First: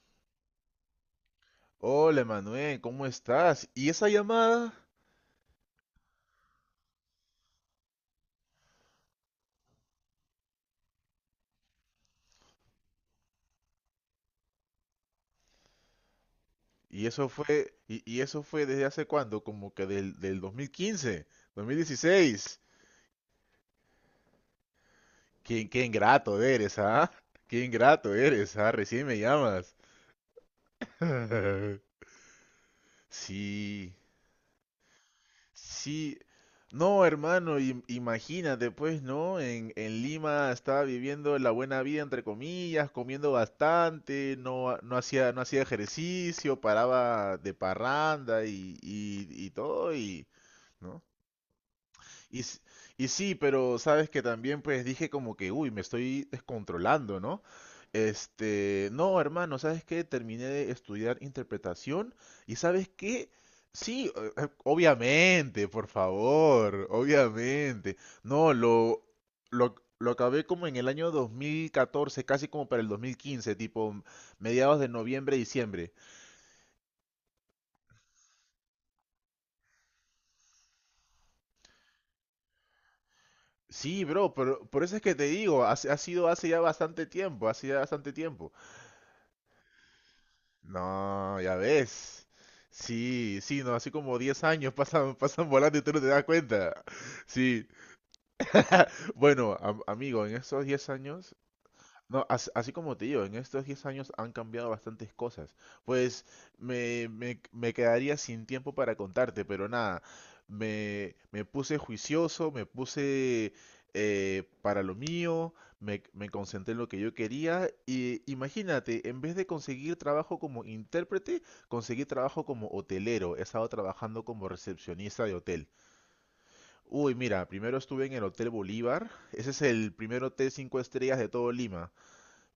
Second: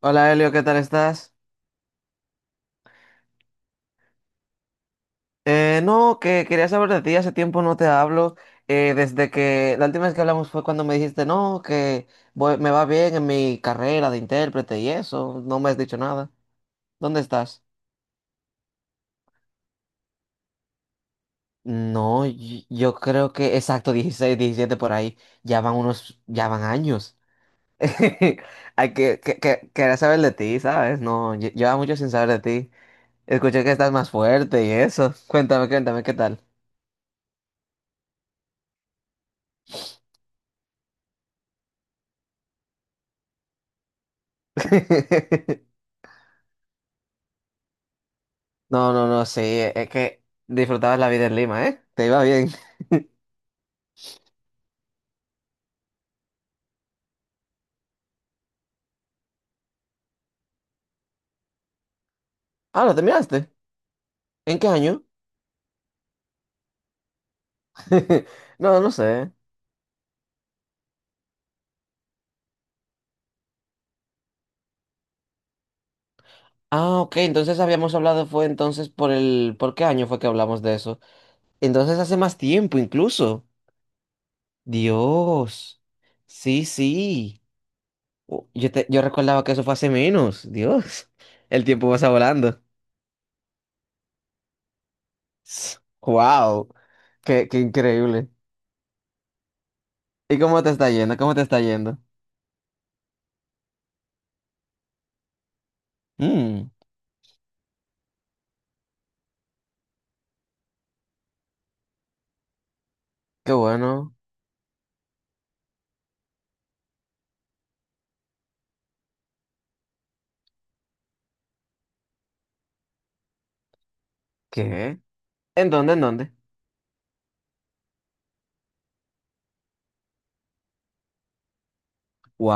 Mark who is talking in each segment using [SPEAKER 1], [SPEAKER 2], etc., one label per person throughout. [SPEAKER 1] Hola Elio, ¿qué tal estás?
[SPEAKER 2] Hola, Manuel, ¿cómo estás? ¿Y esa llamada?
[SPEAKER 1] No, que quería saber de ti, hace tiempo no te hablo, desde que la última vez que hablamos fue cuando me dijiste, no, que me va bien en mi carrera de intérprete y eso, no me has dicho nada.
[SPEAKER 2] ¿Y
[SPEAKER 1] ¿Dónde
[SPEAKER 2] eso
[SPEAKER 1] estás?
[SPEAKER 2] fue, y eso fue desde hace cuándo? Como que del 2015,
[SPEAKER 1] No,
[SPEAKER 2] 2016.
[SPEAKER 1] yo creo que exacto, 16, 17 por ahí,
[SPEAKER 2] Qué, qué ingrato
[SPEAKER 1] ya van
[SPEAKER 2] eres, ¿ah?
[SPEAKER 1] años.
[SPEAKER 2] Qué ingrato eres, ¿ah?
[SPEAKER 1] Hay
[SPEAKER 2] Recién me llamas.
[SPEAKER 1] quería saber de ti, ¿sabes? No, lleva mucho sin saber de ti. Escuché que estás
[SPEAKER 2] Sí.
[SPEAKER 1] más fuerte y eso. Cuéntame, cuéntame, ¿qué
[SPEAKER 2] Sí,
[SPEAKER 1] tal?
[SPEAKER 2] no, hermano, imagínate, pues, ¿no? En Lima estaba viviendo la buena vida, entre comillas, comiendo bastante, no, no hacía, no hacía ejercicio, paraba de parranda y,
[SPEAKER 1] No, no, no,
[SPEAKER 2] y,
[SPEAKER 1] sí,
[SPEAKER 2] y
[SPEAKER 1] es
[SPEAKER 2] todo,
[SPEAKER 1] que
[SPEAKER 2] y,
[SPEAKER 1] disfrutabas
[SPEAKER 2] ¿no?
[SPEAKER 1] la vida en Lima, ¿eh? Te iba
[SPEAKER 2] Y,
[SPEAKER 1] bien.
[SPEAKER 2] s- y sí, pero sabes que también pues dije como que, uy, me estoy descontrolando, ¿no? Este, no, hermano, ¿sabes qué? Terminé de estudiar interpretación y
[SPEAKER 1] Ah,
[SPEAKER 2] ¿sabes
[SPEAKER 1] ¿lo
[SPEAKER 2] qué?
[SPEAKER 1] terminaste?
[SPEAKER 2] Sí,
[SPEAKER 1] ¿En qué año?
[SPEAKER 2] obviamente, por favor, obviamente. No,
[SPEAKER 1] No, no
[SPEAKER 2] lo,
[SPEAKER 1] sé.
[SPEAKER 2] lo, lo acabé como en el año 2014 casi como para el 2015 tipo mediados de noviembre, diciembre.
[SPEAKER 1] Ah, ok, entonces habíamos hablado, fue entonces por el. ¿Por qué año fue que hablamos de eso? Entonces hace más tiempo incluso.
[SPEAKER 2] Sí, bro, pero por eso es que te digo, ha
[SPEAKER 1] Dios.
[SPEAKER 2] sido hace ya
[SPEAKER 1] Sí,
[SPEAKER 2] bastante
[SPEAKER 1] sí.
[SPEAKER 2] tiempo, hace ya bastante
[SPEAKER 1] Oh,
[SPEAKER 2] tiempo.
[SPEAKER 1] yo recordaba que eso fue hace menos. Dios.
[SPEAKER 2] No, ya
[SPEAKER 1] El tiempo pasa
[SPEAKER 2] ves.
[SPEAKER 1] volando.
[SPEAKER 2] Sí, sí, no, así como 10 años pasan, pasan volando y tú no te das
[SPEAKER 1] Wow.
[SPEAKER 2] cuenta.
[SPEAKER 1] Qué
[SPEAKER 2] Sí,
[SPEAKER 1] increíble.
[SPEAKER 2] bueno, amigo, en
[SPEAKER 1] ¿Y cómo
[SPEAKER 2] esos
[SPEAKER 1] te
[SPEAKER 2] 10
[SPEAKER 1] está yendo?
[SPEAKER 2] años
[SPEAKER 1] ¿Cómo te está yendo?
[SPEAKER 2] no, así como te digo, en estos 10 años han cambiado bastantes cosas. Pues
[SPEAKER 1] Mm,
[SPEAKER 2] me quedaría sin tiempo para contarte, pero nada, me puse juicioso, me
[SPEAKER 1] Qué
[SPEAKER 2] puse
[SPEAKER 1] bueno.
[SPEAKER 2] para lo mío, me concentré en lo que yo quería y imagínate, en vez de conseguir trabajo como intérprete, conseguí trabajo como hotelero. He estado trabajando como
[SPEAKER 1] ¿Qué?
[SPEAKER 2] recepcionista de hotel.
[SPEAKER 1] ¿En dónde? ¿En dónde?
[SPEAKER 2] Uy, mira, primero estuve en el Hotel Bolívar, ese es el primer hotel 5 estrellas de todo Lima.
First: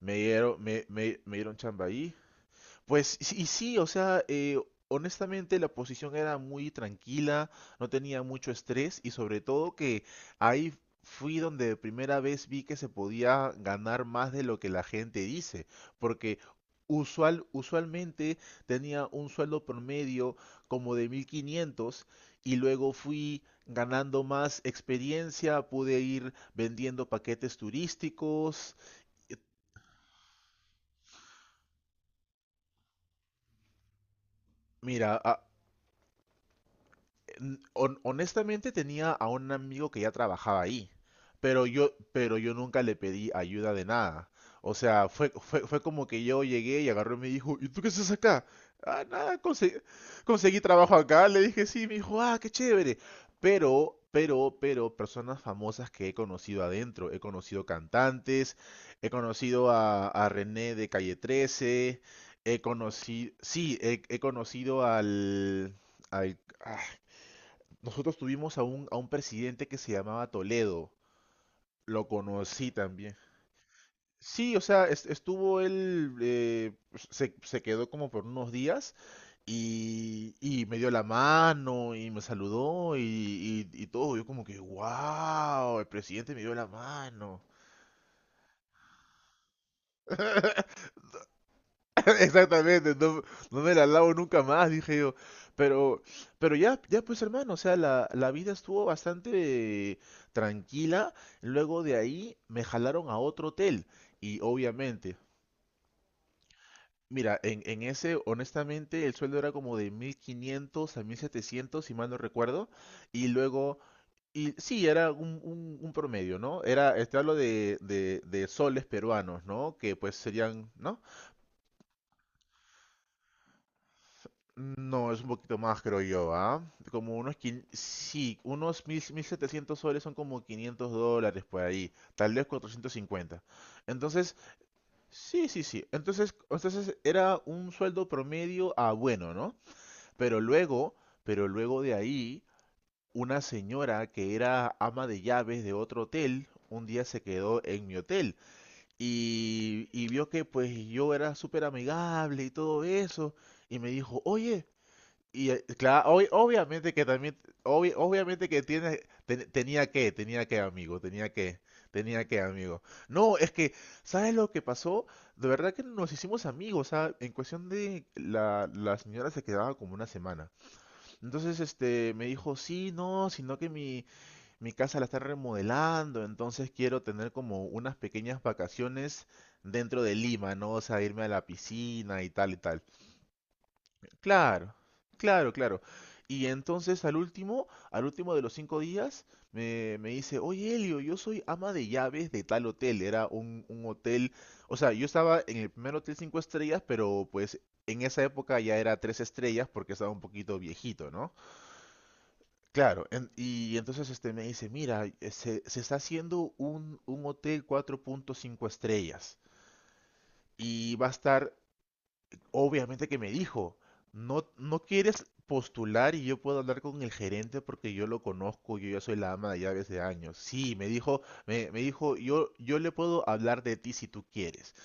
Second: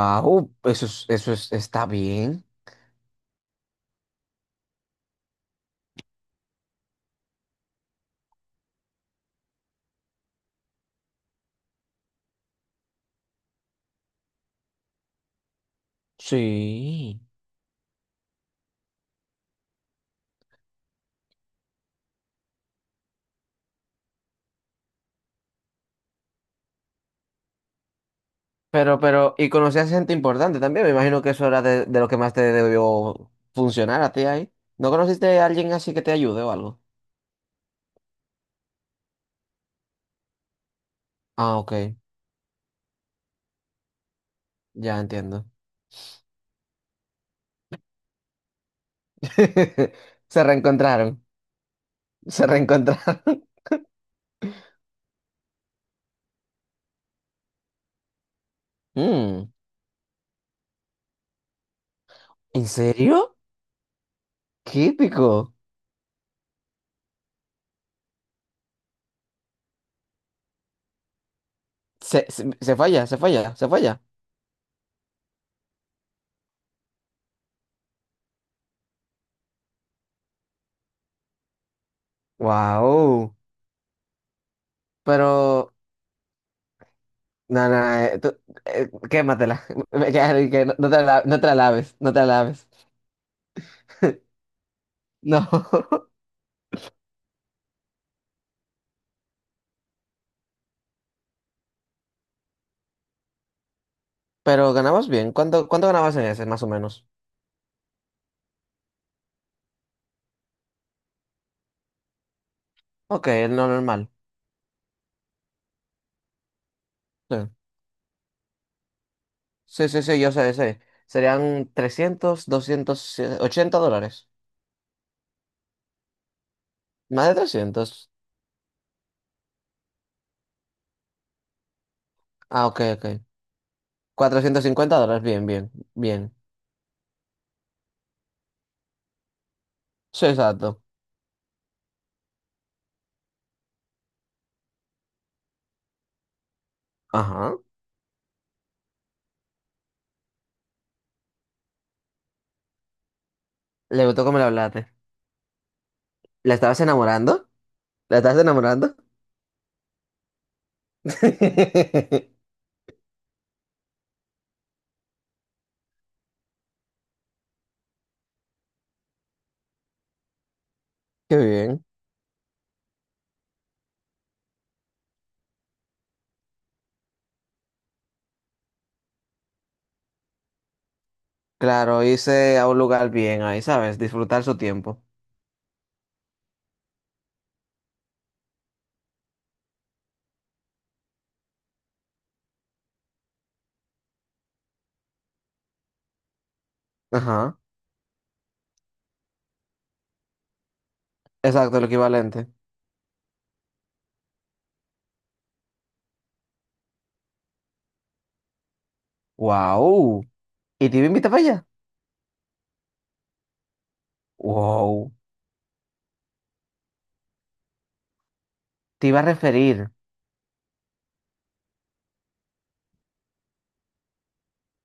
[SPEAKER 2] Me dieron, me dieron
[SPEAKER 1] está
[SPEAKER 2] chamba ahí.
[SPEAKER 1] bien.
[SPEAKER 2] Pues, y sí, o sea, honestamente la posición era muy tranquila, no tenía mucho estrés y sobre todo que ahí fui donde de primera vez vi que se podía ganar más de lo que la gente dice, porque
[SPEAKER 1] Sí.
[SPEAKER 2] usualmente tenía un sueldo promedio como de 1500 y luego fui ganando más experiencia, pude ir vendiendo paquetes turísticos.
[SPEAKER 1] Pero, y conocías gente importante también. Me imagino que eso era de lo que más te debió funcionar a ti ahí. ¿No
[SPEAKER 2] Mira,
[SPEAKER 1] conociste a alguien así que te ayude o algo?
[SPEAKER 2] honestamente tenía a un amigo que ya trabajaba ahí,
[SPEAKER 1] Ah, ok,
[SPEAKER 2] pero yo nunca le pedí ayuda de nada. O
[SPEAKER 1] ya
[SPEAKER 2] sea, fue,
[SPEAKER 1] entiendo.
[SPEAKER 2] fue, fue como que yo llegué y agarró y me dijo, ¿y tú qué haces acá? Ah, nada,
[SPEAKER 1] Se
[SPEAKER 2] conseguí trabajo
[SPEAKER 1] reencontraron,
[SPEAKER 2] acá. Le dije, sí, me dijo, ah,
[SPEAKER 1] se
[SPEAKER 2] qué chévere.
[SPEAKER 1] reencontraron.
[SPEAKER 2] Pero, personas famosas que he conocido adentro. He conocido cantantes, he
[SPEAKER 1] Mm,
[SPEAKER 2] conocido a René de Calle trece, he
[SPEAKER 1] ¿En
[SPEAKER 2] conocido,
[SPEAKER 1] serio?
[SPEAKER 2] sí, he conocido
[SPEAKER 1] Qué épico.
[SPEAKER 2] al, ah, nosotros tuvimos a un presidente que se llamaba Toledo. Lo conocí
[SPEAKER 1] Se falla,
[SPEAKER 2] también.
[SPEAKER 1] se falla, se falla.
[SPEAKER 2] Sí, o sea, estuvo él, pues, se quedó como por unos días y me dio la mano y me saludó y,
[SPEAKER 1] Wow.
[SPEAKER 2] y- y todo. Yo como que,
[SPEAKER 1] Pero.
[SPEAKER 2] wow, el presidente me dio la mano.
[SPEAKER 1] No, no, tú, quématela. Me queda que no, no te la laves, no te la laves.
[SPEAKER 2] Exactamente, no, no me la lavo nunca más, dije yo.
[SPEAKER 1] No.
[SPEAKER 2] Pero, pero ya, pues hermano, o sea, la vida estuvo bastante tranquila. Luego de ahí me jalaron a otro hotel. Y
[SPEAKER 1] Pero ganabas
[SPEAKER 2] obviamente,
[SPEAKER 1] bien. ¿Cuánto ganabas en ese, más o menos?
[SPEAKER 2] mira, en ese, honestamente, el sueldo era como de 1500 a 1700 si mal no recuerdo. Y
[SPEAKER 1] Ok, no
[SPEAKER 2] luego,
[SPEAKER 1] normal.
[SPEAKER 2] y sí, era un, un promedio, ¿no? Era, te hablo
[SPEAKER 1] Sí,
[SPEAKER 2] de soles peruanos, ¿no?
[SPEAKER 1] sí,
[SPEAKER 2] Que
[SPEAKER 1] sí,
[SPEAKER 2] pues
[SPEAKER 1] sí, yo sé,
[SPEAKER 2] serían,
[SPEAKER 1] sé.
[SPEAKER 2] ¿no?
[SPEAKER 1] Serían 300, 200 $80.
[SPEAKER 2] No, es un poquito más, creo yo, ¿ah? Como
[SPEAKER 1] Más de
[SPEAKER 2] unos,
[SPEAKER 1] 300.
[SPEAKER 2] sí, unos mil, 1700 soles son como 500 dólares por ahí, tal vez
[SPEAKER 1] Ah, ok,
[SPEAKER 2] cuatrocientos
[SPEAKER 1] ok.
[SPEAKER 2] cincuenta. Entonces,
[SPEAKER 1] $450, bien,
[SPEAKER 2] sí, sí,
[SPEAKER 1] bien,
[SPEAKER 2] sí.
[SPEAKER 1] bien.
[SPEAKER 2] Entonces, entonces era un sueldo promedio a bueno, ¿no?
[SPEAKER 1] Sí,
[SPEAKER 2] Pero
[SPEAKER 1] exacto.
[SPEAKER 2] luego, pero luego de ahí, una señora que era ama de llaves de otro hotel, un día se
[SPEAKER 1] Ajá.
[SPEAKER 2] quedó en mi hotel y vio que pues yo era súper amigable y todo eso, y me
[SPEAKER 1] Le
[SPEAKER 2] dijo,
[SPEAKER 1] gustó cómo le
[SPEAKER 2] oye,
[SPEAKER 1] hablaste.
[SPEAKER 2] y claro,
[SPEAKER 1] ¿La estabas
[SPEAKER 2] obviamente que también,
[SPEAKER 1] enamorando? ¿La estabas
[SPEAKER 2] obviamente que
[SPEAKER 1] enamorando?
[SPEAKER 2] tiene, tenía que, amigo, tenía
[SPEAKER 1] Qué
[SPEAKER 2] que, amigo. No, es que, ¿sabes lo que pasó? De verdad que nos hicimos amigos, ¿sabes? En cuestión de la, la señora se quedaba como una semana. Entonces,
[SPEAKER 1] bien.
[SPEAKER 2] este, me dijo, sí, no, sino que mi casa la está remodelando, entonces quiero tener como unas pequeñas vacaciones dentro de Lima, ¿no? O sea, irme a la
[SPEAKER 1] Claro,
[SPEAKER 2] piscina y tal y
[SPEAKER 1] irse a un
[SPEAKER 2] tal.
[SPEAKER 1] lugar bien ahí, ¿sabes? Disfrutar su
[SPEAKER 2] Claro,
[SPEAKER 1] tiempo.
[SPEAKER 2] claro, claro. Y entonces al último de los cinco días, me dice, oye Elio, yo soy ama de llaves de tal hotel. Era un hotel, o sea, yo estaba en el primer hotel cinco estrellas, pero
[SPEAKER 1] Ajá,
[SPEAKER 2] pues en esa época ya era tres estrellas porque estaba un poquito viejito, ¿no?
[SPEAKER 1] exacto, lo equivalente.
[SPEAKER 2] Claro, y entonces este me dice, mira, se está haciendo un hotel cuatro punto cinco estrellas
[SPEAKER 1] ¡Wow! ¿Y
[SPEAKER 2] y
[SPEAKER 1] te iba a
[SPEAKER 2] va a
[SPEAKER 1] invitar para
[SPEAKER 2] estar...
[SPEAKER 1] allá?
[SPEAKER 2] Obviamente que me dijo, no, no
[SPEAKER 1] ¡Wow!
[SPEAKER 2] quieres postular y yo puedo hablar con el gerente porque yo lo conozco, yo ya
[SPEAKER 1] Te
[SPEAKER 2] soy
[SPEAKER 1] iba a
[SPEAKER 2] la ama de llaves
[SPEAKER 1] referir.
[SPEAKER 2] de años. Sí, me dijo, me dijo, yo le puedo hablar de ti si tú quieres.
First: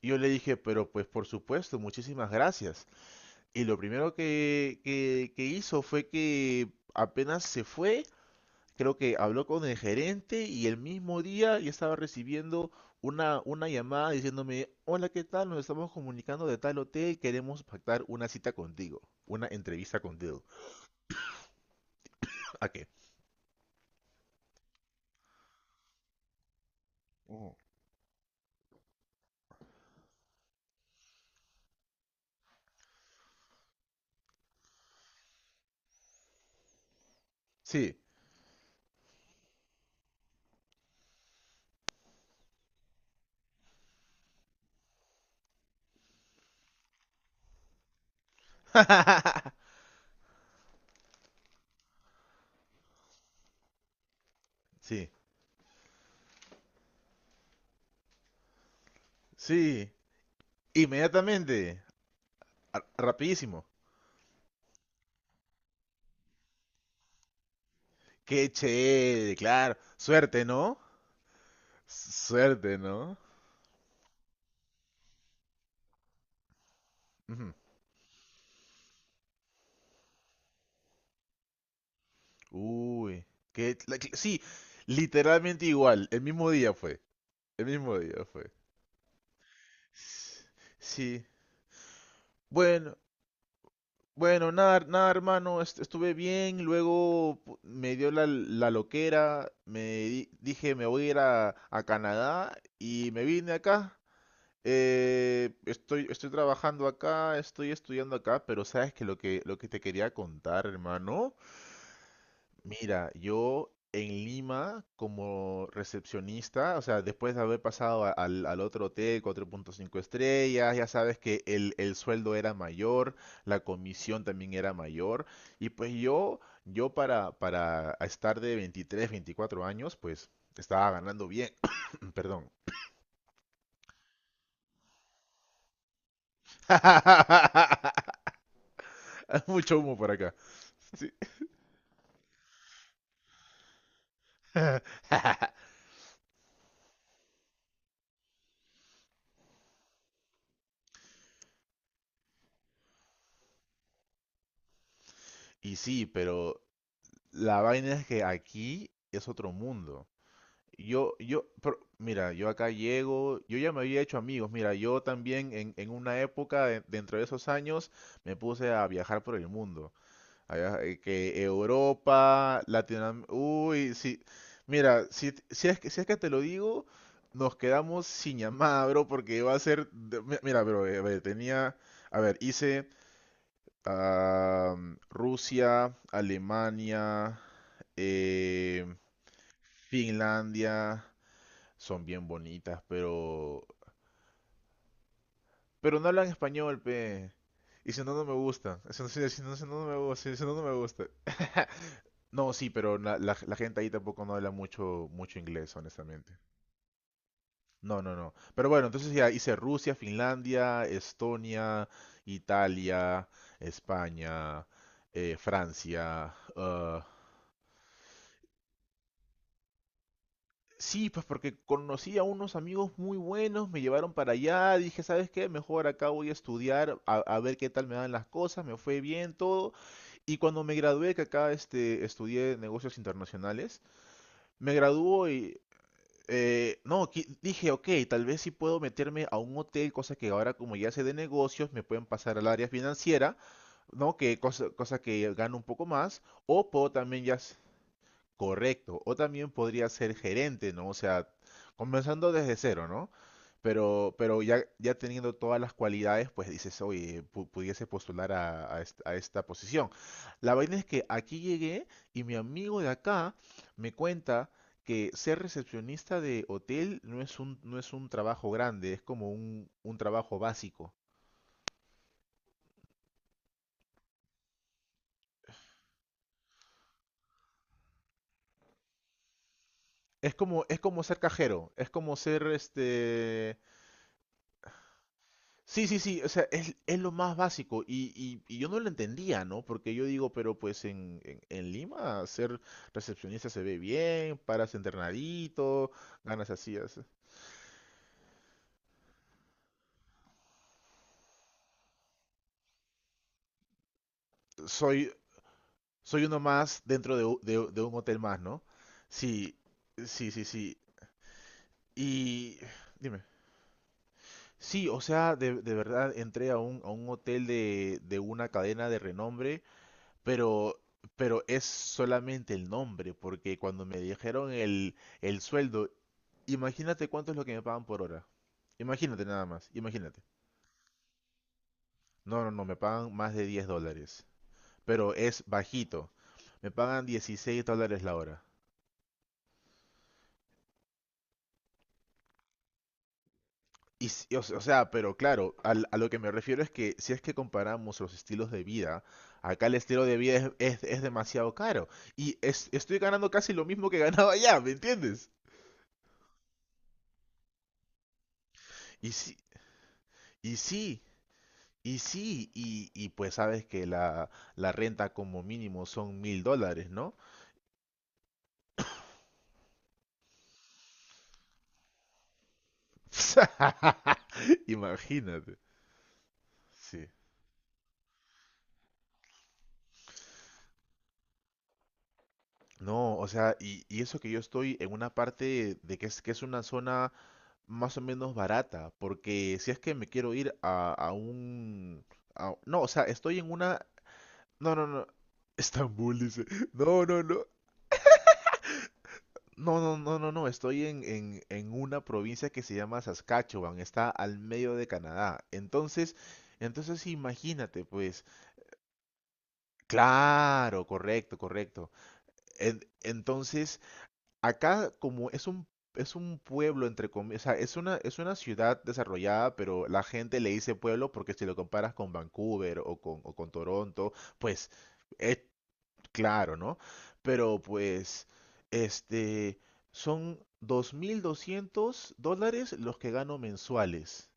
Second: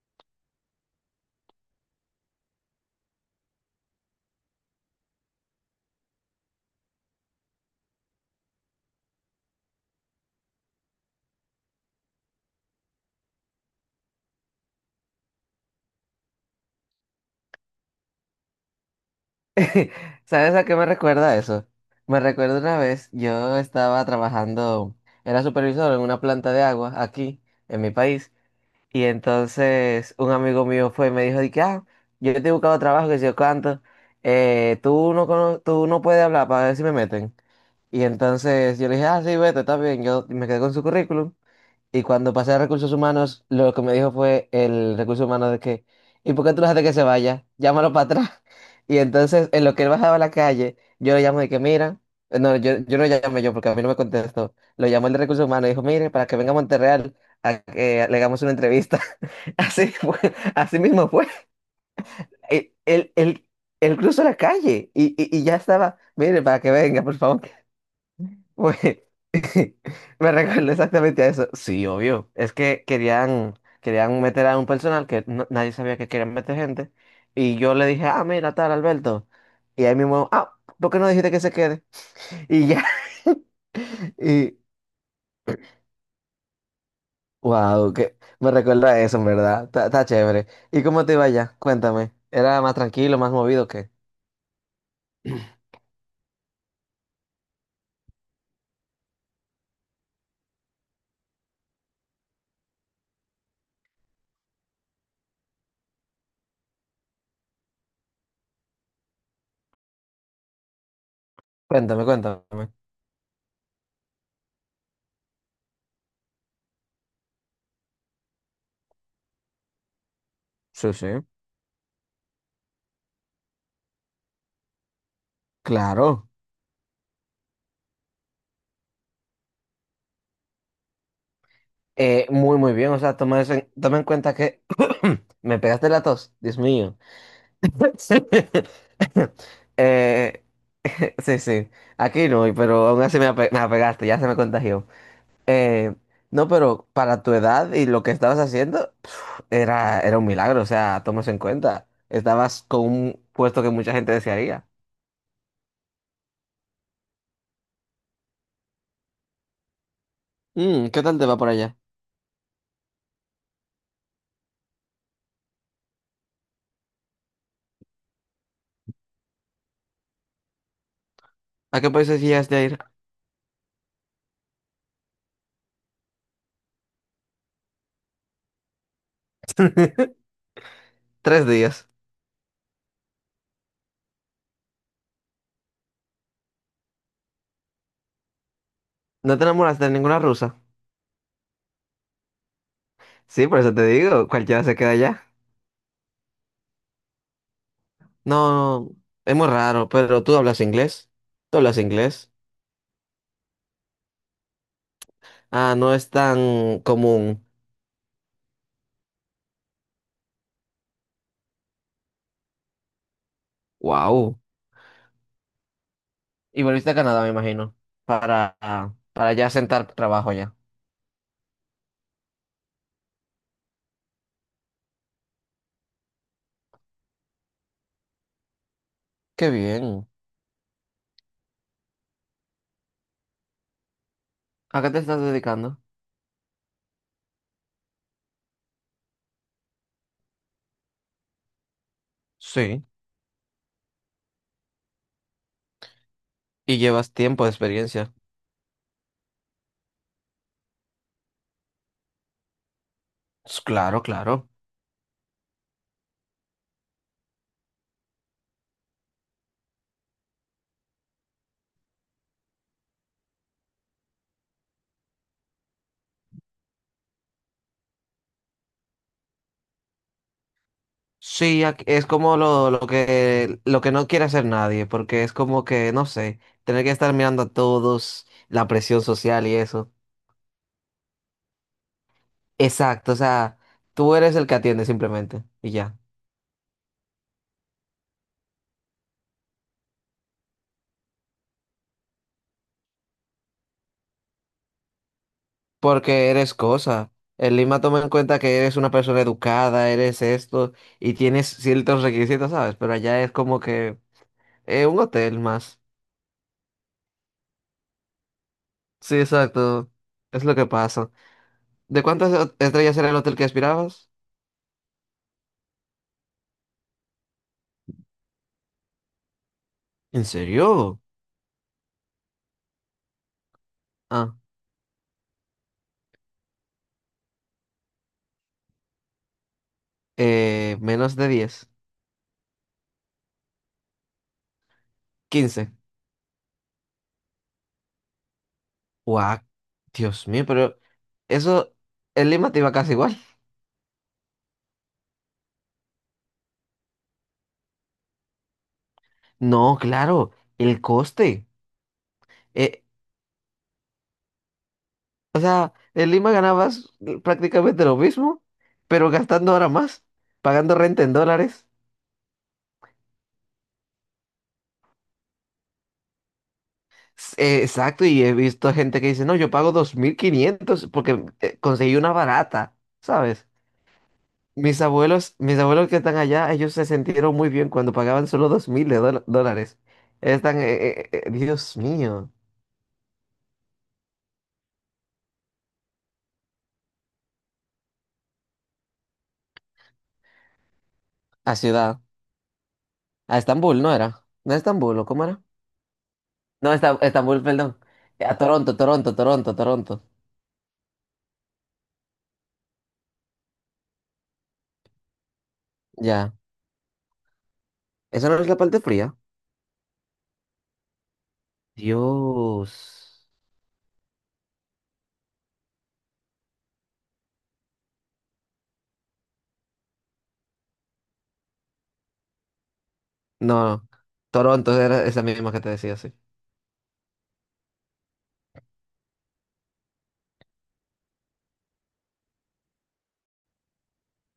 [SPEAKER 2] Y yo le dije, pero pues por supuesto, muchísimas gracias. Y lo primero que hizo fue que apenas se fue, creo que habló con el gerente y el mismo día yo estaba recibiendo una llamada diciéndome, hola, ¿qué tal? Nos estamos comunicando de tal hotel, queremos pactar una cita contigo, una entrevista contigo.
[SPEAKER 1] ¿Sabes a qué me recuerda eso? Me recuerda
[SPEAKER 2] ¿A
[SPEAKER 1] una
[SPEAKER 2] qué?
[SPEAKER 1] vez, yo estaba trabajando, era supervisor en una planta de agua aquí,
[SPEAKER 2] Ujú.
[SPEAKER 1] en mi país, y entonces un amigo mío fue y me dijo, de que, ah, yo te he buscado trabajo, que si yo canto, tú no puedes hablar para ver si me meten.
[SPEAKER 2] Sí,
[SPEAKER 1] Y entonces yo le dije, ah, sí, vete, está bien. Yo me quedé con su currículum. Y cuando pasé a recursos humanos, lo que me dijo fue el recurso humano de que, ¿y por qué tú lo dejaste que se vaya? Llámalo para atrás. Y entonces, en lo que él bajaba a la calle, yo le llamo de que, mira, no, yo no llamé yo porque a mí no me contestó. Lo llamó
[SPEAKER 2] sí,
[SPEAKER 1] el de recursos humanos y dijo, mire, para que venga a Monterreal a que le hagamos una entrevista. Así
[SPEAKER 2] sí,
[SPEAKER 1] fue, así mismo fue.
[SPEAKER 2] inmediatamente,
[SPEAKER 1] Él, él, él,
[SPEAKER 2] rapidísimo.
[SPEAKER 1] él cruzó la calle y ya estaba, mire, para que venga, por favor.
[SPEAKER 2] Qué
[SPEAKER 1] Güey,
[SPEAKER 2] chévere, claro,
[SPEAKER 1] me
[SPEAKER 2] suerte,
[SPEAKER 1] recuerdo
[SPEAKER 2] ¿no?
[SPEAKER 1] exactamente a eso. Sí, obvio. Es
[SPEAKER 2] Suerte,
[SPEAKER 1] que
[SPEAKER 2] ¿no?
[SPEAKER 1] querían, querían meter a un personal que nadie sabía que querían meter gente.
[SPEAKER 2] Ujú.
[SPEAKER 1] Y yo le dije, ah, mira, tal, Alberto. Y ahí mismo, ah, ¿por qué no dijiste que se quede? Y ya.
[SPEAKER 2] Uy, qué, sí,
[SPEAKER 1] Y,
[SPEAKER 2] literalmente igual, el mismo día fue, el
[SPEAKER 1] wow,
[SPEAKER 2] mismo
[SPEAKER 1] que
[SPEAKER 2] día fue.
[SPEAKER 1] me recuerda a eso, en verdad. Está chévere. ¿Y cómo te
[SPEAKER 2] Sí.
[SPEAKER 1] iba allá? Cuéntame. ¿Era más
[SPEAKER 2] Bueno,
[SPEAKER 1] tranquilo, más movido que?
[SPEAKER 2] bueno, nada, nada, hermano, estuve bien, luego me dio la, la loquera, dije me voy a ir a Canadá y me vine acá. Estoy, estoy trabajando acá, estoy estudiando acá, pero sabes que lo que, lo que te quería contar, hermano...
[SPEAKER 1] Cuéntame, cuéntame.
[SPEAKER 2] Mira, yo en Lima como recepcionista, o sea, después de haber pasado al otro hotel, 4.5 estrellas, ya
[SPEAKER 1] Sí, sí.
[SPEAKER 2] sabes que el sueldo era mayor, la comisión también era mayor, y pues
[SPEAKER 1] Claro.
[SPEAKER 2] yo para estar de 23, 24 años, pues estaba ganando bien. Perdón.
[SPEAKER 1] Muy, muy bien. O sea, toma eso en, toma en cuenta que me pegaste la tos, Dios mío.
[SPEAKER 2] Mucho humo por acá.
[SPEAKER 1] Eh, sí, sí. Aquí no, pero aún así me apegaste, ya se me contagió. Eh, no, pero para tu edad y lo que estabas haciendo, pf, era un milagro. O sea, toma eso en cuenta. Estabas con un puesto que mucha gente desearía.
[SPEAKER 2] Y sí, pero la vaina es que aquí es otro mundo.
[SPEAKER 1] ¿Qué
[SPEAKER 2] Yo,
[SPEAKER 1] tal te va
[SPEAKER 2] yo,
[SPEAKER 1] por allá?
[SPEAKER 2] pero, mira, yo acá llego, yo ya me había hecho amigos, mira, yo también en una época, dentro de esos años, me puse a viajar por el mundo, que
[SPEAKER 1] ¿A qué países llegaste
[SPEAKER 2] Europa,
[SPEAKER 1] a ir?
[SPEAKER 2] Latinoamérica, uy, sí, mira, si es que, si es que te lo digo, nos quedamos sin llamada, bro, porque va a ser, mira, bro, a ver,
[SPEAKER 1] Tres
[SPEAKER 2] tenía,
[SPEAKER 1] días.
[SPEAKER 2] a ver, hice ah, Rusia, Alemania, eh,
[SPEAKER 1] ¿No te enamoraste de ninguna rusa?
[SPEAKER 2] Finlandia. Son bien bonitas,
[SPEAKER 1] Sí, por
[SPEAKER 2] pero...
[SPEAKER 1] eso te digo, cualquiera se queda allá.
[SPEAKER 2] Pero no hablan español, pe. Y si no, no me gusta.
[SPEAKER 1] No,
[SPEAKER 2] Eso no,
[SPEAKER 1] es
[SPEAKER 2] si
[SPEAKER 1] muy
[SPEAKER 2] no, si no, no
[SPEAKER 1] raro,
[SPEAKER 2] me
[SPEAKER 1] pero
[SPEAKER 2] gusta.
[SPEAKER 1] tú
[SPEAKER 2] Si no,
[SPEAKER 1] hablas
[SPEAKER 2] no me gusta.
[SPEAKER 1] inglés. Tú hablas inglés.
[SPEAKER 2] No, sí, pero la, la gente ahí tampoco no habla mucho, mucho inglés,
[SPEAKER 1] Ah, no es
[SPEAKER 2] honestamente.
[SPEAKER 1] tan común.
[SPEAKER 2] No, no, no. Pero bueno, entonces ya hice Rusia, Finlandia, Estonia, Italia,
[SPEAKER 1] Wow.
[SPEAKER 2] España, Francia,
[SPEAKER 1] Y volviste a
[SPEAKER 2] ah...
[SPEAKER 1] Canadá, me imagino, para ya sentar trabajo ya.
[SPEAKER 2] Sí, pues porque conocí a unos amigos muy buenos, me llevaron para allá, dije, ¿sabes qué? Mejor acá voy a estudiar, a ver qué tal me dan las cosas, me fue bien
[SPEAKER 1] Qué
[SPEAKER 2] todo.
[SPEAKER 1] bien.
[SPEAKER 2] Y cuando me gradué, que acá este, estudié negocios internacionales, me
[SPEAKER 1] ¿A qué te estás
[SPEAKER 2] graduó y,
[SPEAKER 1] dedicando?
[SPEAKER 2] no, dije, ok, tal vez sí puedo meterme a un hotel, cosa que ahora como ya sé de negocios, me pueden pasar al área
[SPEAKER 1] Sí.
[SPEAKER 2] financiera, ¿no? Que cosa, cosa que gano un poco más, o
[SPEAKER 1] Y
[SPEAKER 2] puedo
[SPEAKER 1] llevas
[SPEAKER 2] también ya...
[SPEAKER 1] tiempo de experiencia.
[SPEAKER 2] Correcto. O también podría ser gerente, ¿no? O sea, comenzando desde cero, ¿no?
[SPEAKER 1] Claro,
[SPEAKER 2] Pero, pero
[SPEAKER 1] claro.
[SPEAKER 2] ya, ya teniendo todas las cualidades, pues dices, oye, pudiese postular a, a esta posición. La vaina es que aquí llegué y mi amigo de acá me cuenta que ser recepcionista de hotel no es un, no es un trabajo grande, es como un trabajo básico.
[SPEAKER 1] Sí, es como lo que no quiere hacer nadie, porque es como que, no sé, tener que estar mirando a todos, la presión social y eso.
[SPEAKER 2] Es como ser cajero, es como ser
[SPEAKER 1] Exacto, o
[SPEAKER 2] este...
[SPEAKER 1] sea, tú eres el que atiende simplemente y
[SPEAKER 2] Sí,
[SPEAKER 1] ya.
[SPEAKER 2] sí, sí, o sea, es lo más básico y yo no lo entendía, ¿no? Porque yo digo, pero pues en Lima ser recepcionista se ve bien, paras entrenadito,
[SPEAKER 1] Porque
[SPEAKER 2] ganas
[SPEAKER 1] eres
[SPEAKER 2] así, así.
[SPEAKER 1] cosa. El Lima toma en cuenta que eres una persona educada, eres esto, y tienes ciertos requisitos, ¿sabes? Pero allá es como que un
[SPEAKER 2] Soy,
[SPEAKER 1] hotel más.
[SPEAKER 2] soy uno más dentro de, de un hotel más, ¿no?
[SPEAKER 1] Sí,
[SPEAKER 2] Sí,
[SPEAKER 1] exacto.
[SPEAKER 2] sí,
[SPEAKER 1] Es
[SPEAKER 2] sí,
[SPEAKER 1] lo que
[SPEAKER 2] sí.
[SPEAKER 1] pasa. ¿De cuántas
[SPEAKER 2] Y
[SPEAKER 1] estrellas era el
[SPEAKER 2] dime,
[SPEAKER 1] hotel que aspirabas?
[SPEAKER 2] sí, o sea, de verdad entré a un hotel de una cadena de renombre.
[SPEAKER 1] ¿En
[SPEAKER 2] Pero,
[SPEAKER 1] serio?
[SPEAKER 2] pero es solamente el nombre, porque cuando me
[SPEAKER 1] Ah,
[SPEAKER 2] dijeron el sueldo, imagínate cuánto es lo que me pagan por hora. Imagínate nada más, imagínate.
[SPEAKER 1] menos de 10,
[SPEAKER 2] No, no, no, me pagan más de 10 dólares, pero es
[SPEAKER 1] 15.
[SPEAKER 2] bajito. Me pagan 16 dólares la hora.
[SPEAKER 1] Guau, Dios mío, pero eso, el Lima te iba casi igual.
[SPEAKER 2] Y, o sea, pero claro, a lo que me refiero es que si es que comparamos los estilos de vida, acá el
[SPEAKER 1] No,
[SPEAKER 2] estilo de
[SPEAKER 1] claro,
[SPEAKER 2] vida es,
[SPEAKER 1] el
[SPEAKER 2] es
[SPEAKER 1] coste.
[SPEAKER 2] demasiado caro. Y
[SPEAKER 1] Eh,
[SPEAKER 2] estoy ganando casi lo mismo que ganaba allá, ¿me entiendes?
[SPEAKER 1] O sea, en Lima ganabas prácticamente lo mismo, pero
[SPEAKER 2] Y sí,
[SPEAKER 1] gastando ahora más,
[SPEAKER 2] y
[SPEAKER 1] pagando
[SPEAKER 2] sí,
[SPEAKER 1] renta en dólares.
[SPEAKER 2] y sí, y pues sabes que la renta como mínimo son $1000, ¿no?
[SPEAKER 1] Exacto, y he visto gente que dice, no, yo pago 2.500 porque conseguí una barata, ¿sabes?
[SPEAKER 2] Imagínate.
[SPEAKER 1] Mis abuelos que están allá, ellos se
[SPEAKER 2] Sí.
[SPEAKER 1] sintieron muy bien cuando pagaban solo 2.000 de dólares. Están, Dios mío,
[SPEAKER 2] No, o sea, y eso que yo estoy en una parte de que es, una zona más o menos barata, porque si es que me quiero ir a
[SPEAKER 1] a ciudad,
[SPEAKER 2] un... No, o sea,
[SPEAKER 1] a
[SPEAKER 2] estoy en
[SPEAKER 1] Estambul,
[SPEAKER 2] una...
[SPEAKER 1] ¿no era? ¿No
[SPEAKER 2] No, no,
[SPEAKER 1] Estambul o
[SPEAKER 2] no.
[SPEAKER 1] cómo era?
[SPEAKER 2] Estambul, dice.
[SPEAKER 1] No,
[SPEAKER 2] No, no,
[SPEAKER 1] Estambul,
[SPEAKER 2] no.
[SPEAKER 1] perdón. A Toronto, Toronto, Toronto,
[SPEAKER 2] No,
[SPEAKER 1] Toronto.
[SPEAKER 2] no, no, no, no. Estoy en una provincia que se llama Saskatchewan. Está al medio de Canadá. Entonces,
[SPEAKER 1] Ya,
[SPEAKER 2] entonces imagínate, pues.
[SPEAKER 1] esa no es la parte fría.
[SPEAKER 2] Claro, correcto, correcto.
[SPEAKER 1] Dios.
[SPEAKER 2] Entonces, acá como es un pueblo entre comillas, o sea, es una ciudad desarrollada, pero la gente le dice pueblo porque si lo comparas con Vancouver o con
[SPEAKER 1] No,
[SPEAKER 2] Toronto, pues
[SPEAKER 1] Toronto era esa
[SPEAKER 2] eh,
[SPEAKER 1] misma que te decía, sí.
[SPEAKER 2] claro, ¿no? Pero pues, este, son $2200 los que gano mensuales.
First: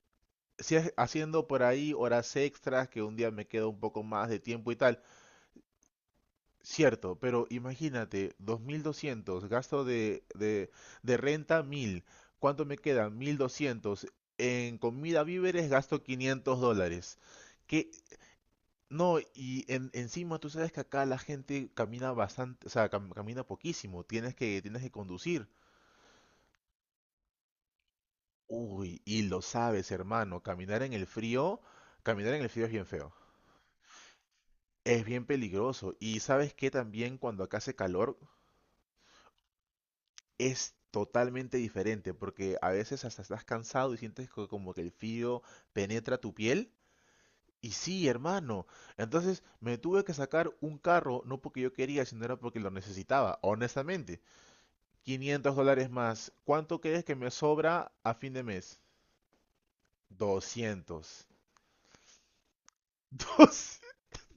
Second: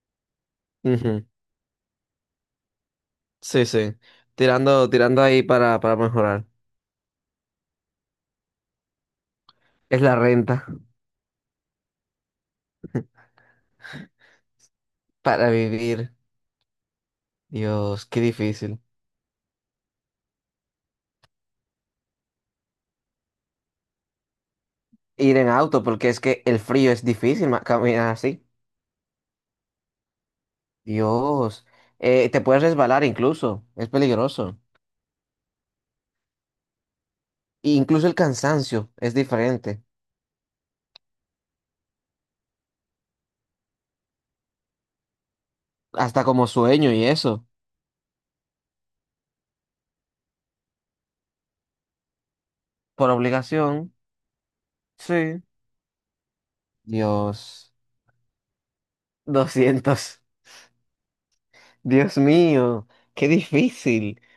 [SPEAKER 2] Si
[SPEAKER 1] Ujú.
[SPEAKER 2] haciendo por ahí horas extras, que un día me
[SPEAKER 1] Sí,
[SPEAKER 2] queda un
[SPEAKER 1] sí.
[SPEAKER 2] poco más de tiempo y
[SPEAKER 1] Tirando,
[SPEAKER 2] tal.
[SPEAKER 1] tirando ahí para mejorar.
[SPEAKER 2] Cierto, pero imagínate, 2200, gasto
[SPEAKER 1] Es la renta
[SPEAKER 2] de renta 1000. ¿Cuánto me queda? 1200. En comida,
[SPEAKER 1] para
[SPEAKER 2] víveres, gasto
[SPEAKER 1] vivir.
[SPEAKER 2] $500. ¿Qué?
[SPEAKER 1] Dios, qué difícil.
[SPEAKER 2] No, y encima tú sabes que acá la gente camina bastante, o sea, camina poquísimo, tienes que
[SPEAKER 1] Ir
[SPEAKER 2] conducir.
[SPEAKER 1] en auto, porque es que el frío es difícil caminar así.
[SPEAKER 2] Uy, y lo sabes, hermano, caminar en el frío,
[SPEAKER 1] Dios.
[SPEAKER 2] caminar
[SPEAKER 1] Te
[SPEAKER 2] en el
[SPEAKER 1] puedes
[SPEAKER 2] frío es bien
[SPEAKER 1] resbalar
[SPEAKER 2] feo.
[SPEAKER 1] incluso. Es peligroso.
[SPEAKER 2] Es bien peligroso. Y sabes que también cuando acá
[SPEAKER 1] E
[SPEAKER 2] hace
[SPEAKER 1] incluso el
[SPEAKER 2] calor
[SPEAKER 1] cansancio es diferente.
[SPEAKER 2] es totalmente diferente, porque a veces hasta estás cansado y sientes como que el frío penetra
[SPEAKER 1] Hasta
[SPEAKER 2] tu
[SPEAKER 1] como
[SPEAKER 2] piel.
[SPEAKER 1] sueño y eso.
[SPEAKER 2] Y sí, hermano. Entonces me tuve que sacar un carro, no porque yo quería, sino era porque lo
[SPEAKER 1] Por
[SPEAKER 2] necesitaba,
[SPEAKER 1] obligación.
[SPEAKER 2] honestamente.
[SPEAKER 1] Sí.
[SPEAKER 2] $500 más. ¿Cuánto crees que me
[SPEAKER 1] Dios.
[SPEAKER 2] sobra a fin de mes?
[SPEAKER 1] 200.
[SPEAKER 2] 200.
[SPEAKER 1] Dios mío, qué
[SPEAKER 2] Dos-
[SPEAKER 1] difícil.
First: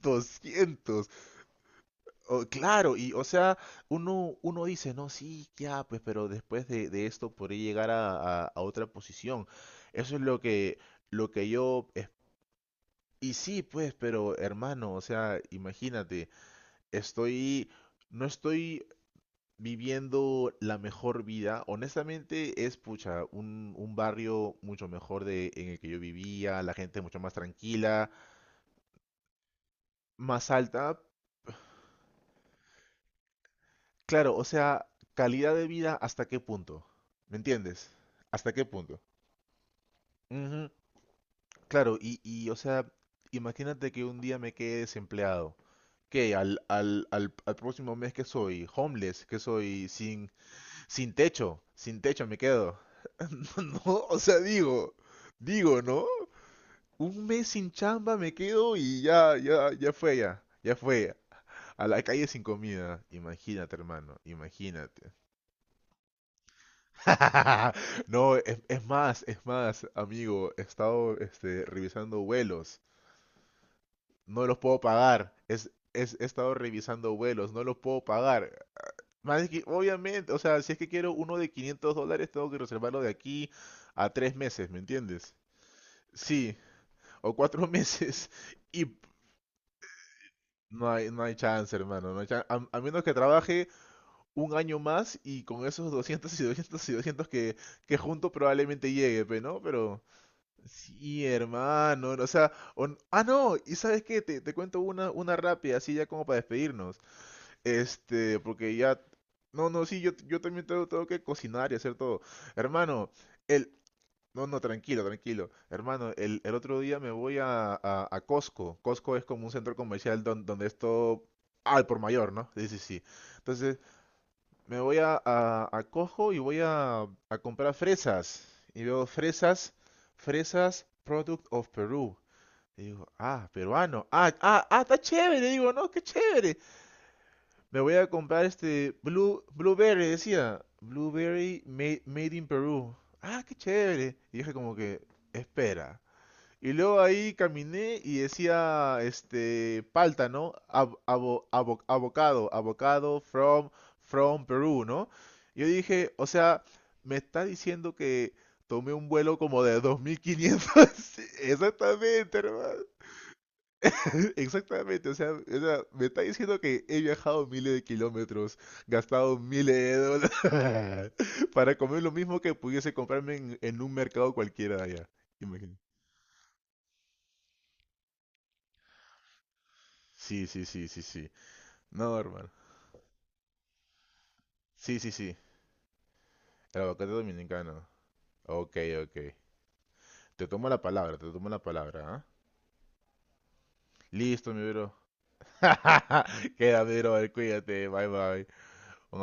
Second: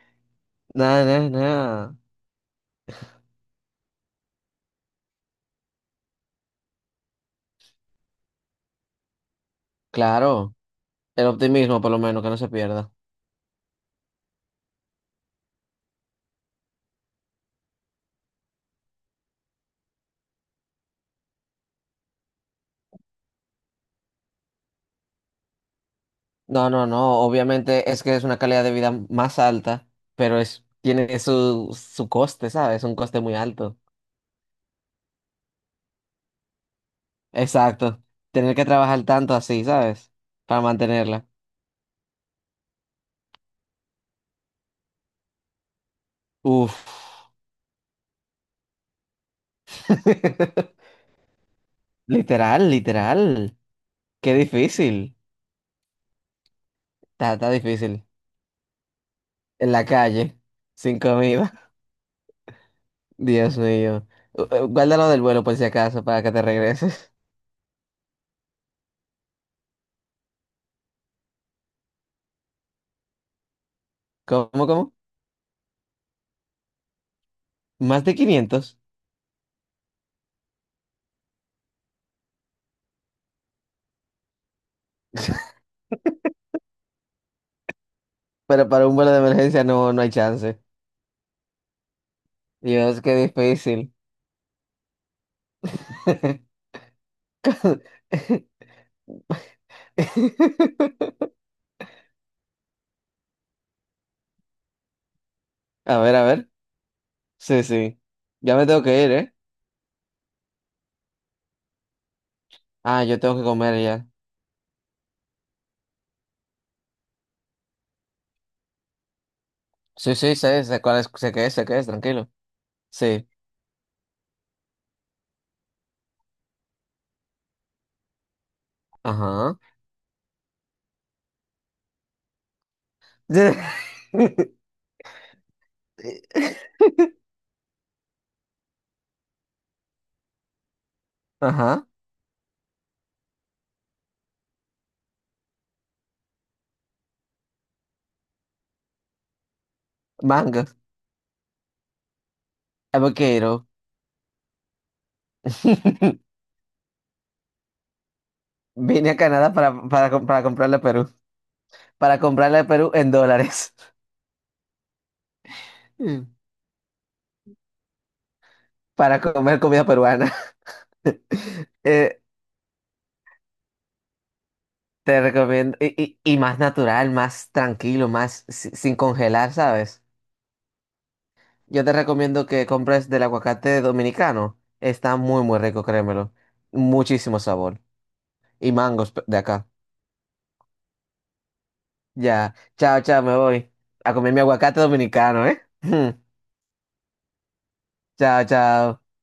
[SPEAKER 1] Nada,
[SPEAKER 2] 200.
[SPEAKER 1] nada, nada.
[SPEAKER 2] Oh, claro, y o sea, uno dice, no, sí, ya, pues, pero después de esto podría llegar a, a otra posición. Eso es lo
[SPEAKER 1] Claro,
[SPEAKER 2] que,
[SPEAKER 1] el
[SPEAKER 2] lo que
[SPEAKER 1] optimismo
[SPEAKER 2] yo...
[SPEAKER 1] por lo menos, que no se pierda.
[SPEAKER 2] Y sí, pues, pero hermano, o sea, imagínate, estoy, no estoy viviendo la mejor vida. Honestamente, es pucha, un barrio mucho mejor de, en el que yo vivía,
[SPEAKER 1] No,
[SPEAKER 2] la
[SPEAKER 1] no,
[SPEAKER 2] gente mucho
[SPEAKER 1] no,
[SPEAKER 2] más
[SPEAKER 1] obviamente es
[SPEAKER 2] tranquila,
[SPEAKER 1] que es una calidad de vida más alta, pero
[SPEAKER 2] más alta.
[SPEAKER 1] tiene su coste, ¿sabes? Un coste muy alto.
[SPEAKER 2] Claro, o sea, calidad de vida hasta qué punto, ¿me entiendes?
[SPEAKER 1] Exacto.
[SPEAKER 2] ¿Hasta
[SPEAKER 1] Tener
[SPEAKER 2] qué
[SPEAKER 1] que
[SPEAKER 2] punto?
[SPEAKER 1] trabajar tanto así, ¿sabes? Para
[SPEAKER 2] Ujú.
[SPEAKER 1] mantenerla.
[SPEAKER 2] Claro, y, o sea, imagínate que un día me quede desempleado, que Al,
[SPEAKER 1] Uf.
[SPEAKER 2] al, al, al próximo mes que soy homeless, que soy sin... Sin techo, sin techo me
[SPEAKER 1] Literal,
[SPEAKER 2] quedo.
[SPEAKER 1] literal.
[SPEAKER 2] No, o
[SPEAKER 1] Qué
[SPEAKER 2] sea, digo,
[SPEAKER 1] difícil.
[SPEAKER 2] digo, ¿no? Un
[SPEAKER 1] Está,
[SPEAKER 2] mes
[SPEAKER 1] está
[SPEAKER 2] sin
[SPEAKER 1] difícil.
[SPEAKER 2] chamba me quedo y ya, ya,
[SPEAKER 1] En la
[SPEAKER 2] ya fue,
[SPEAKER 1] calle,
[SPEAKER 2] ya ya
[SPEAKER 1] sin
[SPEAKER 2] fue.
[SPEAKER 1] comida.
[SPEAKER 2] A la calle sin comida.
[SPEAKER 1] Dios
[SPEAKER 2] Imagínate,
[SPEAKER 1] mío.
[SPEAKER 2] hermano,
[SPEAKER 1] Guárdalo
[SPEAKER 2] imagínate.
[SPEAKER 1] del vuelo por si acaso, para que te regreses.
[SPEAKER 2] No, es más, amigo, he estado revisando vuelos. No
[SPEAKER 1] ¿Cómo,
[SPEAKER 2] los puedo
[SPEAKER 1] cómo?
[SPEAKER 2] pagar. Es- he estado revisando vuelos, no los puedo
[SPEAKER 1] Más de
[SPEAKER 2] pagar.
[SPEAKER 1] 500.
[SPEAKER 2] Más es que, obviamente, o sea, si es que quiero uno de $500, tengo que reservarlo de aquí a 3 meses, ¿me entiendes? Sí, o 4 meses
[SPEAKER 1] Pero
[SPEAKER 2] y
[SPEAKER 1] para un vuelo de emergencia no hay chance.
[SPEAKER 2] no hay, chance, hermano. No hay a
[SPEAKER 1] Dios,
[SPEAKER 2] menos que
[SPEAKER 1] qué
[SPEAKER 2] trabaje
[SPEAKER 1] difícil.
[SPEAKER 2] un año más y con esos 200 y 200 y 200 que junto probablemente llegue, pe, ¿no? Pero sí, hermano. O sea, no, y sabes qué, te cuento una rápida, así
[SPEAKER 1] A
[SPEAKER 2] ya
[SPEAKER 1] ver, a
[SPEAKER 2] como para
[SPEAKER 1] ver.
[SPEAKER 2] despedirnos.
[SPEAKER 1] Sí, sí.
[SPEAKER 2] Este,
[SPEAKER 1] Ya me
[SPEAKER 2] porque
[SPEAKER 1] tengo
[SPEAKER 2] ya...
[SPEAKER 1] que ir, ¿eh?
[SPEAKER 2] No, no, sí, yo, también tengo que cocinar y hacer todo.
[SPEAKER 1] Ah,
[SPEAKER 2] Hermano,
[SPEAKER 1] yo tengo que
[SPEAKER 2] el...
[SPEAKER 1] comer ya.
[SPEAKER 2] No, no, tranquilo, tranquilo. Hermano, el otro día me voy a Costco. Costco es como un centro
[SPEAKER 1] Sí,
[SPEAKER 2] comercial
[SPEAKER 1] sí, sé,
[SPEAKER 2] donde
[SPEAKER 1] sé cuál es,
[SPEAKER 2] esto...
[SPEAKER 1] sé qué es, sé qué
[SPEAKER 2] al
[SPEAKER 1] es,
[SPEAKER 2] por
[SPEAKER 1] tranquilo.
[SPEAKER 2] mayor, ¿no? Sí, sí, sí.
[SPEAKER 1] Sí.
[SPEAKER 2] Entonces, me voy a, Costco y voy a comprar fresas. Y veo
[SPEAKER 1] Ajá.
[SPEAKER 2] fresas, fresas, product of Peru. Y digo, ah, peruano. Ah, ah, ah, está chévere. Digo, no, qué chévere. Le voy a comprar este Blueberry, decía. Blueberry
[SPEAKER 1] Ajá.
[SPEAKER 2] made in Peru. Ah, qué chévere. Y dije como que, espera. Y luego ahí caminé y decía, palta, ¿no?
[SPEAKER 1] Mango.
[SPEAKER 2] Avocado,
[SPEAKER 1] Avocado.
[SPEAKER 2] from Perú, ¿no? Yo dije, o sea, me está diciendo que tomé un
[SPEAKER 1] Vine a
[SPEAKER 2] vuelo
[SPEAKER 1] Canadá
[SPEAKER 2] como
[SPEAKER 1] para,
[SPEAKER 2] de
[SPEAKER 1] para, com- para
[SPEAKER 2] 2.500.
[SPEAKER 1] comprarle a Perú. Para
[SPEAKER 2] Exactamente,
[SPEAKER 1] comprarle a
[SPEAKER 2] hermano.
[SPEAKER 1] Perú en dólares.
[SPEAKER 2] Exactamente, o sea, me está
[SPEAKER 1] Mm.
[SPEAKER 2] diciendo que he viajado miles de kilómetros,
[SPEAKER 1] Para
[SPEAKER 2] gastado
[SPEAKER 1] comer
[SPEAKER 2] miles
[SPEAKER 1] comida
[SPEAKER 2] de dólares
[SPEAKER 1] peruana.
[SPEAKER 2] para comer lo
[SPEAKER 1] Eh,
[SPEAKER 2] mismo que pudiese comprarme en un mercado cualquiera de allá.
[SPEAKER 1] Te recomiendo,
[SPEAKER 2] Imagínate.
[SPEAKER 1] y más natural, más tranquilo, más sin congelar, ¿sabes?
[SPEAKER 2] Sí, sí, sí, sí, sí.
[SPEAKER 1] Yo te
[SPEAKER 2] No,
[SPEAKER 1] recomiendo
[SPEAKER 2] hermano.
[SPEAKER 1] que compres del aguacate dominicano.
[SPEAKER 2] Sí, sí,
[SPEAKER 1] Está
[SPEAKER 2] sí.
[SPEAKER 1] muy, muy rico, créemelo.
[SPEAKER 2] El aguacate
[SPEAKER 1] Muchísimo
[SPEAKER 2] dominicano.
[SPEAKER 1] sabor. Y
[SPEAKER 2] Ok,
[SPEAKER 1] mangos
[SPEAKER 2] ok.
[SPEAKER 1] de acá.
[SPEAKER 2] Te tomo la palabra, te tomo la palabra, ¿ah?
[SPEAKER 1] Ya, chao, chao, me voy a comer mi
[SPEAKER 2] Listo, mi
[SPEAKER 1] aguacate
[SPEAKER 2] bro.
[SPEAKER 1] dominicano, ¿eh?
[SPEAKER 2] Queda, mi bro, cuídate, bye
[SPEAKER 1] Chao,
[SPEAKER 2] bye.
[SPEAKER 1] chao.
[SPEAKER 2] Un abrazo.